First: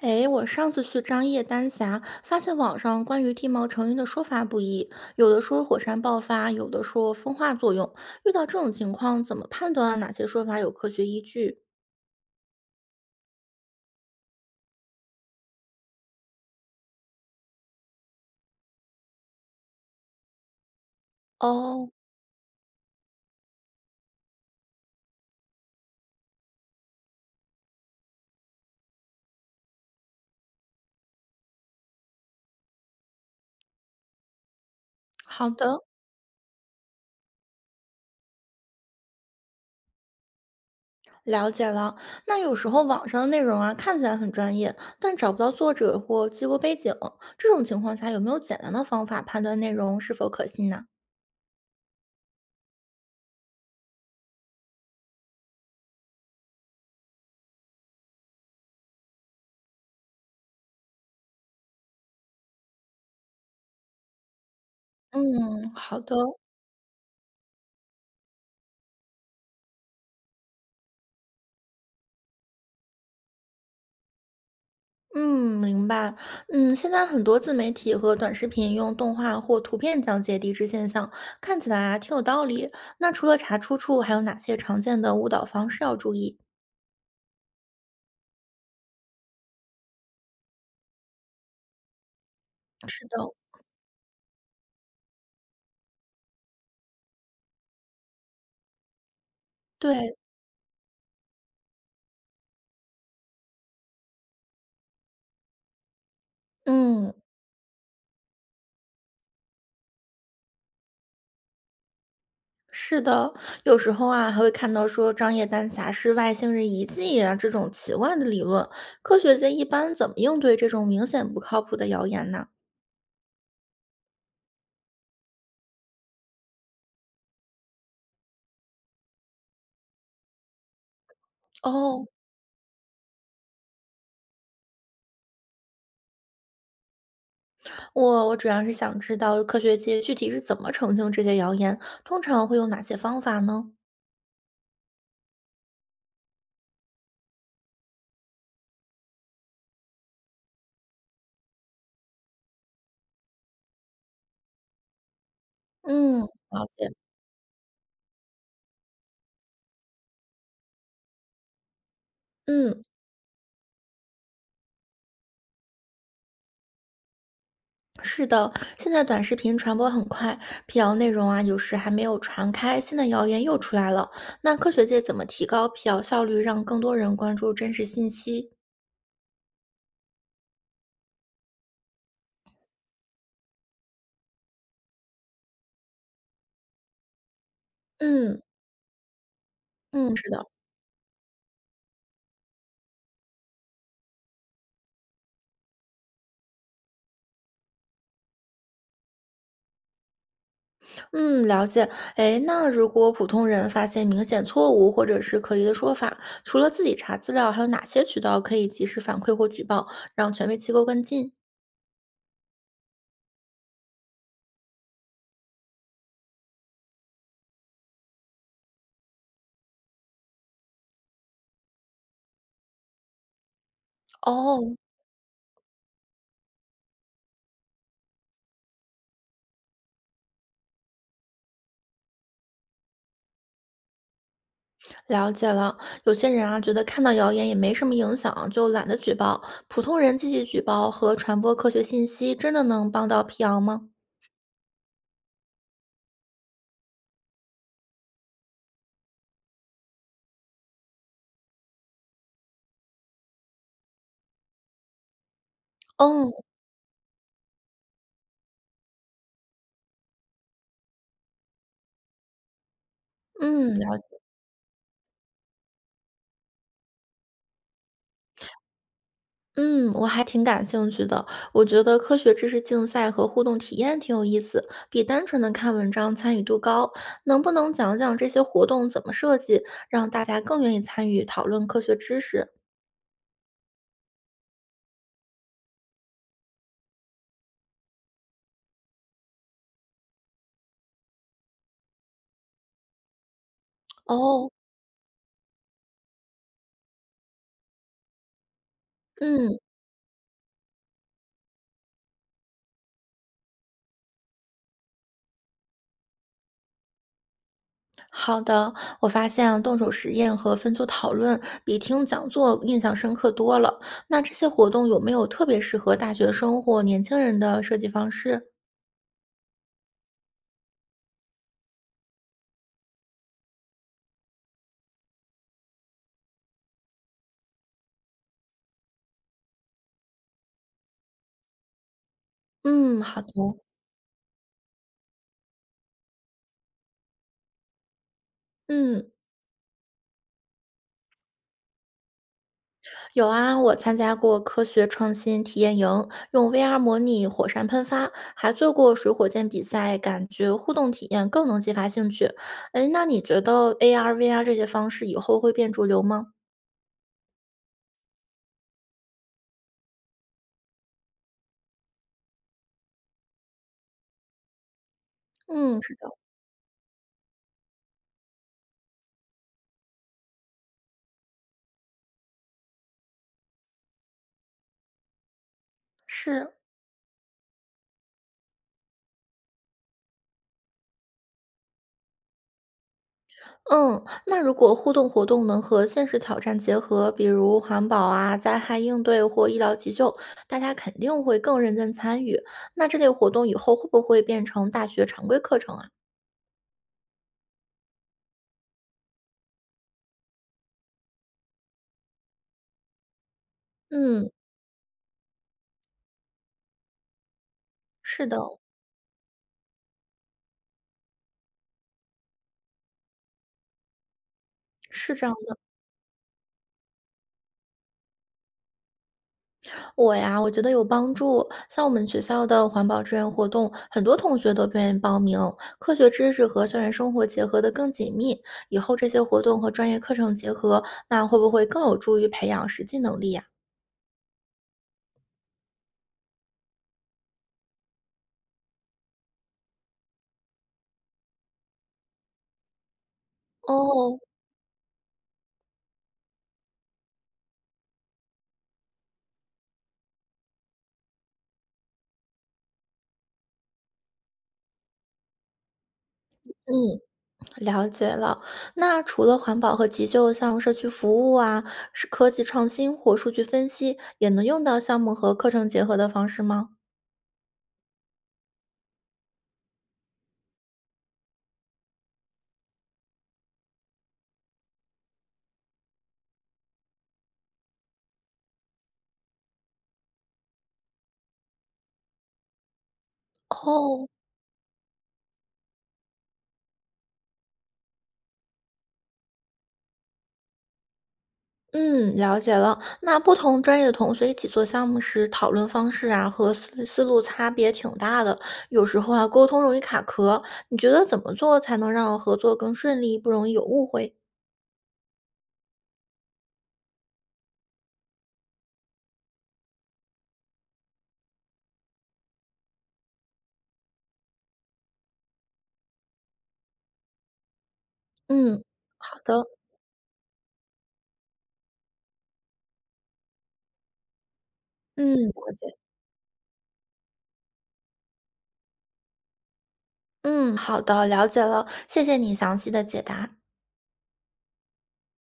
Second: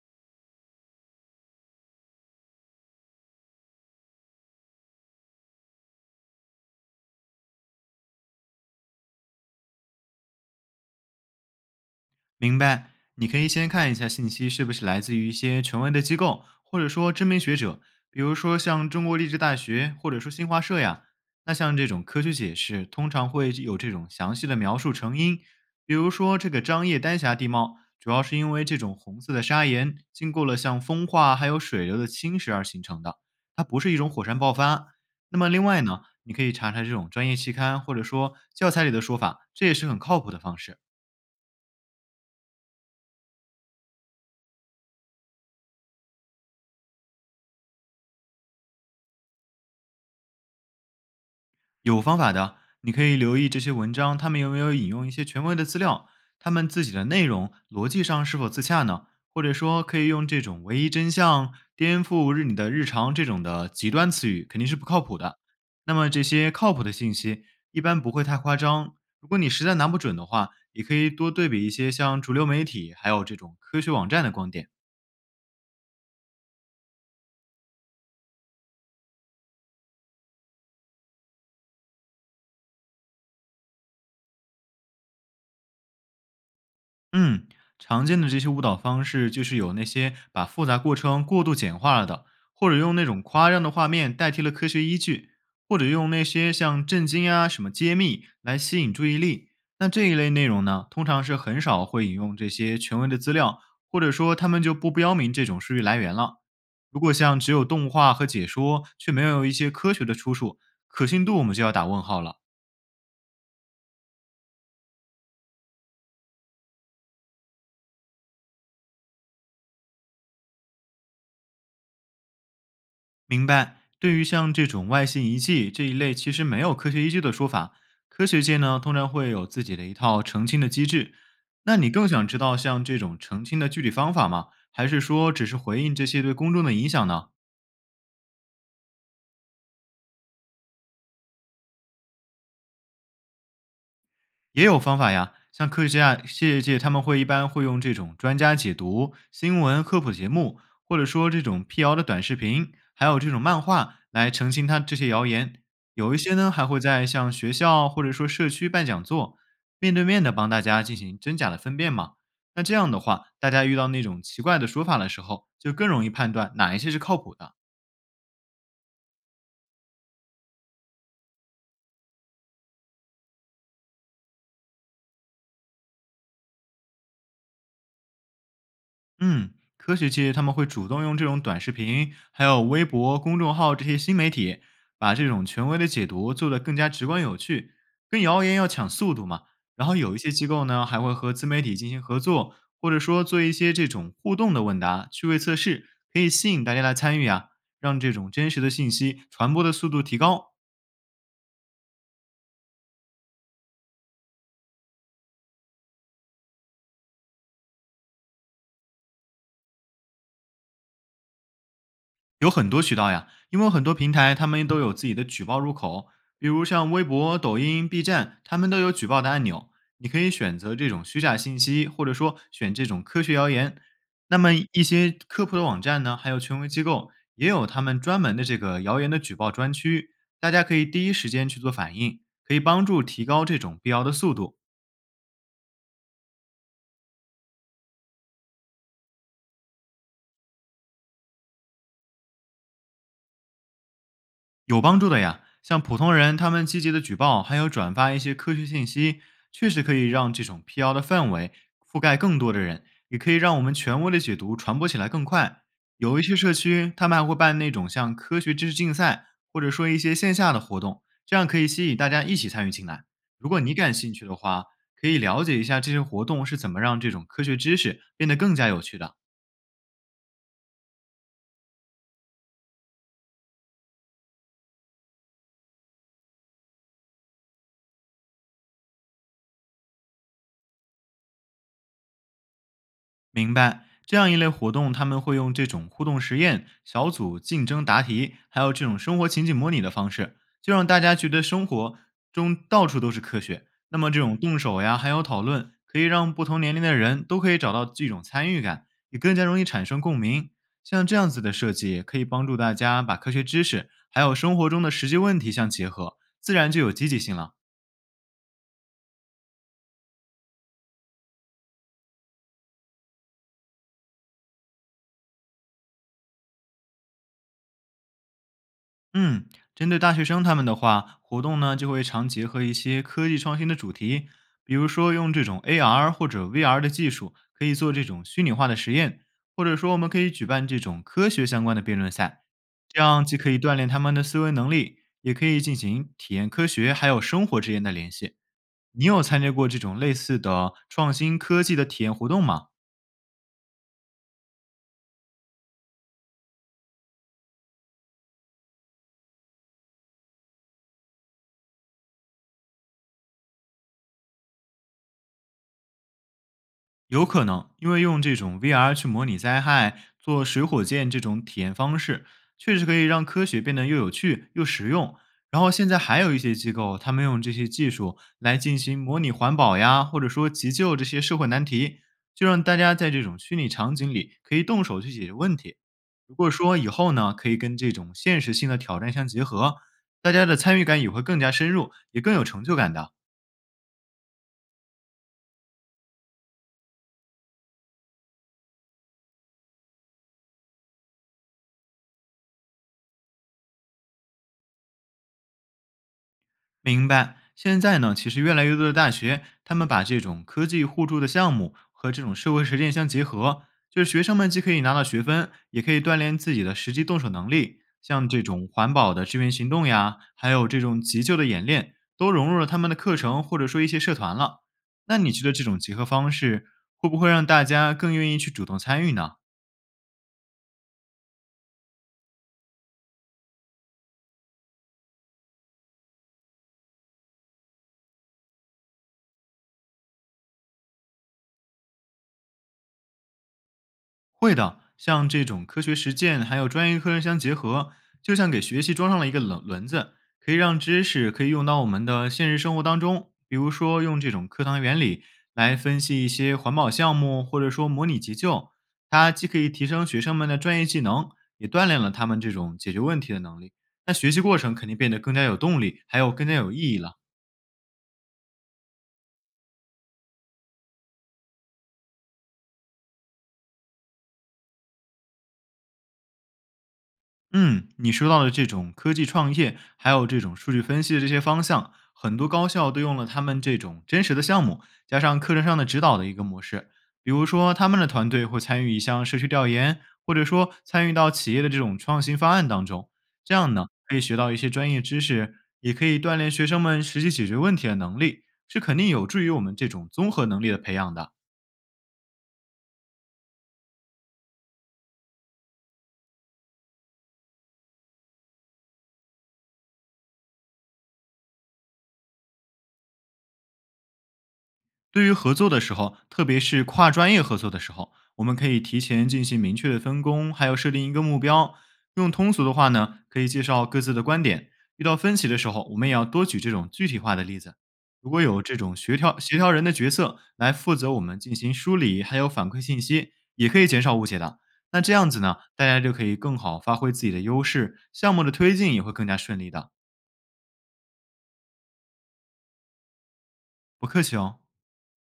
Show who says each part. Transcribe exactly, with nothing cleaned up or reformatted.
Speaker 1: 哎，我上次去张掖丹霞，发现网上关于地貌成因的说法不一，有的说火山爆发，有的说风化作用。遇到这种情况，怎么判断哪些说法有科学依据？
Speaker 2: 明白，你可以先看一下信息是不是来自于一些权威的机构，或者说知名学者，比如说像中国地质大学，或者说新华社呀。那像这
Speaker 1: 哦，
Speaker 2: 种科学解释，通常会有这种详细的描述成因，比如说这个张掖丹霞地貌，主要是因为这种红色的砂岩经过了像风化还有水流的侵蚀而形成的，它不是一种火山爆发。那
Speaker 1: 好
Speaker 2: 么另
Speaker 1: 的，
Speaker 2: 外呢，你可以查查这种专业期刊或者说教材里的说法，这也是很靠谱的方式。
Speaker 1: 了解了。那有时候网上的内容啊，看起来很专业，但找不到作者或机构背景，这种情况下有没有简单的方法判断内容是否可信呢？
Speaker 2: 有方法的，你可以留意这些文章，他们有没有引用一些权威的资料，他们自己的内容逻辑上是否自洽呢？或者说，可以用这种"唯一真相"、"颠覆日你的日常"这种的极端词语，肯定是不靠谱的。
Speaker 1: 嗯，
Speaker 2: 那
Speaker 1: 好
Speaker 2: 么
Speaker 1: 的。
Speaker 2: 这些靠谱的信息一般不会太夸张。如果你实在拿不准的话，也可以多对比一些像主流媒体还有这种科学网站的观点。
Speaker 1: 嗯，明白。嗯，现在很多自媒体和短视频用动画或图片讲解地质现象，看起来啊挺有道理。那除了查出处，还有哪些常见的误导方式要注意？
Speaker 2: 嗯，常见的这些误导方式就是有那些把复杂过程过度简化了的，或者用那
Speaker 1: 是的，
Speaker 2: 种夸张的画面代替了科学依据，或者用那些像震惊啊、什么揭秘来吸引注意力。那这一
Speaker 1: 对，
Speaker 2: 类内容呢，通常是很少会引用这些权威的资料，或者说他们就不标明这种数据来源了。如
Speaker 1: 嗯，
Speaker 2: 果像只有动画和解说，却没有一些科学的出处，可信度我们就要打问号了。
Speaker 1: 是的。有时候啊，还会看到说张掖丹霞是外星人遗迹啊这种奇怪的理论。科学界一般怎么应对这种明显不靠谱的谣言呢？
Speaker 2: 明白。对于像这种外星遗迹这一类其实没有科学依据的说法，科学界呢通常会有自己的一套澄清的机制。那你
Speaker 1: 哦，
Speaker 2: 更想知道像这种澄清的具体方法吗？还是说只是回应这些对公众的影响呢？
Speaker 1: 我我主要是想知道科学界具体是怎么澄清这些谣言，通常会用哪些方法呢？
Speaker 2: 也有方法呀，像科学家、业界他们会一般会用这种专家解读、新闻科普节目，或者说这种辟谣的短视频，还有这种漫画来澄清他这些谣言。有一
Speaker 1: 嗯，
Speaker 2: 些呢
Speaker 1: 了
Speaker 2: 还会
Speaker 1: 解。
Speaker 2: 在像学校或者说社区办讲座，面对面的帮大家进行真假的分辨嘛。那这
Speaker 1: 嗯，
Speaker 2: 样的话，大家遇到那种奇怪的说法的时候，就更容易判断哪一些是靠谱的。
Speaker 1: 是的，现在短视频传播很快，辟谣内容啊，有时还没有传开，新的谣言又出来了。那科学界怎么提高辟谣效率，让更多人关注真实信息？
Speaker 2: 嗯，科学界他们会主动用这种短视频，还有微博、公众号这些新媒体，把这种权威的解读做得更加直观有趣，跟
Speaker 1: 嗯
Speaker 2: 谣言要抢速度嘛。然后
Speaker 1: 嗯，
Speaker 2: 有一
Speaker 1: 是
Speaker 2: 些
Speaker 1: 的。
Speaker 2: 机构呢，还会和自媒体进行合作，或者说做一些这种互动的问答、趣味测试，可以吸引大家来参与啊，让这种真实的信息传播的速度提高。
Speaker 1: 嗯，了解。哎，那如果普通人发现明显错误或者是可疑的说法，除了自己查资料，还有哪些渠道可以及时反馈或举报，让权威机构跟进？
Speaker 2: 有很多渠道呀，因为很多平台他们都有自己的举报入口，比如像微博、抖音、B 站，他们都有举报的按钮。你可以选择这种虚假信息，或者说选这种科学谣言。那么
Speaker 1: 哦，
Speaker 2: 一些科普的网站呢，还有权威机构也有他们专门的这个谣言的举报专区，大家可以第一时间去做反应，可以帮助提高这种辟谣的速度。
Speaker 1: 了解了。有些人啊，觉得看到谣言也没什么影响，就懒得举报。普通人积极举报和传播科学信息，真的能帮到辟谣吗？
Speaker 2: 有帮助的呀，像普通人他们积极的举报，还有转发一些科学信息，确实可以让这种辟谣的氛围覆盖更多的人，也可以让我们权威的解读传播起来更快。有一些
Speaker 1: 哦，
Speaker 2: 社区，他们还会办那种像科学知识竞赛，或者说一些线下的活动，这样可以吸引大家一起参与进来。如果
Speaker 1: 嗯，
Speaker 2: 你感
Speaker 1: 了
Speaker 2: 兴趣的话，可以了解一下这些活动是怎么让这种科学知识变得更加有趣的。
Speaker 1: 嗯，我还挺感兴趣的。我觉得科学知识竞赛和互动体验挺有意思，比单纯的看文章参与度高。能不能讲讲这些活动怎么设计，让大家更愿意参与讨论科学知识？
Speaker 2: 明白，这样一类活动，他们会用这种互动实验、小组竞争答题，还有这种生活情景模拟的方式，就让大家觉得生活中到处都是科学。那么这种
Speaker 1: 哦，
Speaker 2: 动手呀，还有讨论，可以让不同年龄的人都可以找到这种参与感，也更加
Speaker 1: 嗯，
Speaker 2: 容易产生共鸣。像这样子的设计，可以帮助大家把科学知识还有生活中的实际问题相结合，自然就有积极性了。
Speaker 1: 好的。我发现啊动手实验和分组讨论比听讲座印象深刻多了。那这些活动有没有特别适合大学生或年轻人的设计方式？
Speaker 2: 嗯，针对大学生他们的话，活动呢就会常结合一些科技创新的主题，比如说用这种 A R 或者 V R 的技术，可以做这种虚拟化的实验，或者说我们可以举办这种科学相关的辩论赛，这
Speaker 1: 嗯，好
Speaker 2: 样
Speaker 1: 的。
Speaker 2: 既可以锻炼他们的思维能力，也可以进行体验科学还有生活之间的联系。你
Speaker 1: 嗯。
Speaker 2: 有参加过这种类似的创新科技的体验活动吗？
Speaker 1: 有啊，我参加过科学创新体验营，用 V R 模拟火山喷发，还做过水火箭比赛，感觉互动体验更能激发兴趣。哎，那你觉得 A R、V R 这些方式以后会变主流吗？
Speaker 2: 有可能，因为用这种 V R 去模拟灾害、做水火箭这种体验方式，确实可以让科学变得又有趣又实用。然后
Speaker 1: 嗯，
Speaker 2: 现
Speaker 1: 是
Speaker 2: 在还有一些机构，他们用这些技术来进行模拟环保呀，或者说急救这些社会难题，就让大家在这种虚拟场景里可以动手去解决问题。如果
Speaker 1: 是，
Speaker 2: 说以后呢，可以跟这种现实性的挑战相结合，大家的参与感也会更加深入，也更有成就感的。
Speaker 1: 嗯，那如果互动活动能和现实挑战结合，比如环保啊、灾害应对或医疗急救，大家肯定会更认真参与。那这类活动以后会不会变成大学常规课程啊？
Speaker 2: 明白。现在呢，其实越来越多的大学，他们把这种科技互助的项目和这种社会实践相结合，就是学
Speaker 1: 嗯，
Speaker 2: 生们既可以拿到学分，也可以锻炼自己的实际动手能力。
Speaker 1: 是
Speaker 2: 像
Speaker 1: 的，
Speaker 2: 这种环保的志愿行动呀，还有这种急救的演练，都融入了他们的课程或者说一些社团了。
Speaker 1: 是
Speaker 2: 那
Speaker 1: 这
Speaker 2: 你
Speaker 1: 样
Speaker 2: 觉得
Speaker 1: 的。
Speaker 2: 这种结合方式会不会让大家更愿意去主动参与呢？
Speaker 1: 我呀，我觉得有帮助。像我们学校的环保志愿活动，很多同学都愿意报名。科学知识和校园生活结合得更紧密，以后这些活动和专业课程结合，那会不会更有助于培养实际能力呀？
Speaker 2: 会的，像这种科学实践还有专业课程相结合，就像给学习装上了一个轮轮子，可以让知识可以用到我们的现实生活当中。比如说，
Speaker 1: 哦，
Speaker 2: 用这种课堂原理来分析一些环保项目，或者说模拟急救，它既可以提升学生们的专业技能，也锻炼了他们这种解决问题的能力。那学习过程肯定变得更加有动力，还有更加有意义
Speaker 1: 嗯，
Speaker 2: 了。
Speaker 1: 了解了。那除了环保和急救，像社区服务啊、是科技创新或数据分析，也能用到项目和课程结合的方式吗？
Speaker 2: 嗯，你说到的这种科技创业，还有这种数据分析的这些方向，很多高校都用了他们这种真实的项目，加上课程上的指导的一个模式。比如说，他们的团队会参与一项社区调研，或者说参与到企业的这种创新方案当中。这样呢，
Speaker 1: 哦，
Speaker 2: 可以学到一些专业知识，也可以锻炼学生们实际解决问题的能力，是肯定有助于我们这种综合能力的培养的。
Speaker 1: 嗯，了解了。那不同专业的同学一起做项目时，讨论方式啊和思思路差别挺大的，有时候啊沟通容易卡壳。你觉得怎么做才能让合作更顺利，不容易有误会？
Speaker 2: 对于合作的时候，特别是跨专业合作的时候，我们可以提前进行明确的分工，还有设定一个目标。用通俗的话呢，可以介绍各自的观点。遇到分歧的时候，我们也要多举这种具体化的例子。如果
Speaker 1: 嗯，
Speaker 2: 有这种协
Speaker 1: 好
Speaker 2: 调
Speaker 1: 的，
Speaker 2: 协调人的角色来负责我们进行梳理，还有反馈信息，也可以减少误解的。那这
Speaker 1: 嗯，
Speaker 2: 样子
Speaker 1: 了
Speaker 2: 呢，
Speaker 1: 解，
Speaker 2: 大家就可以更好发挥自己的优势，项目的推进也会更加顺利的。
Speaker 1: 嗯，好的，了解了，谢谢你详细的解答。
Speaker 2: 不客气哦。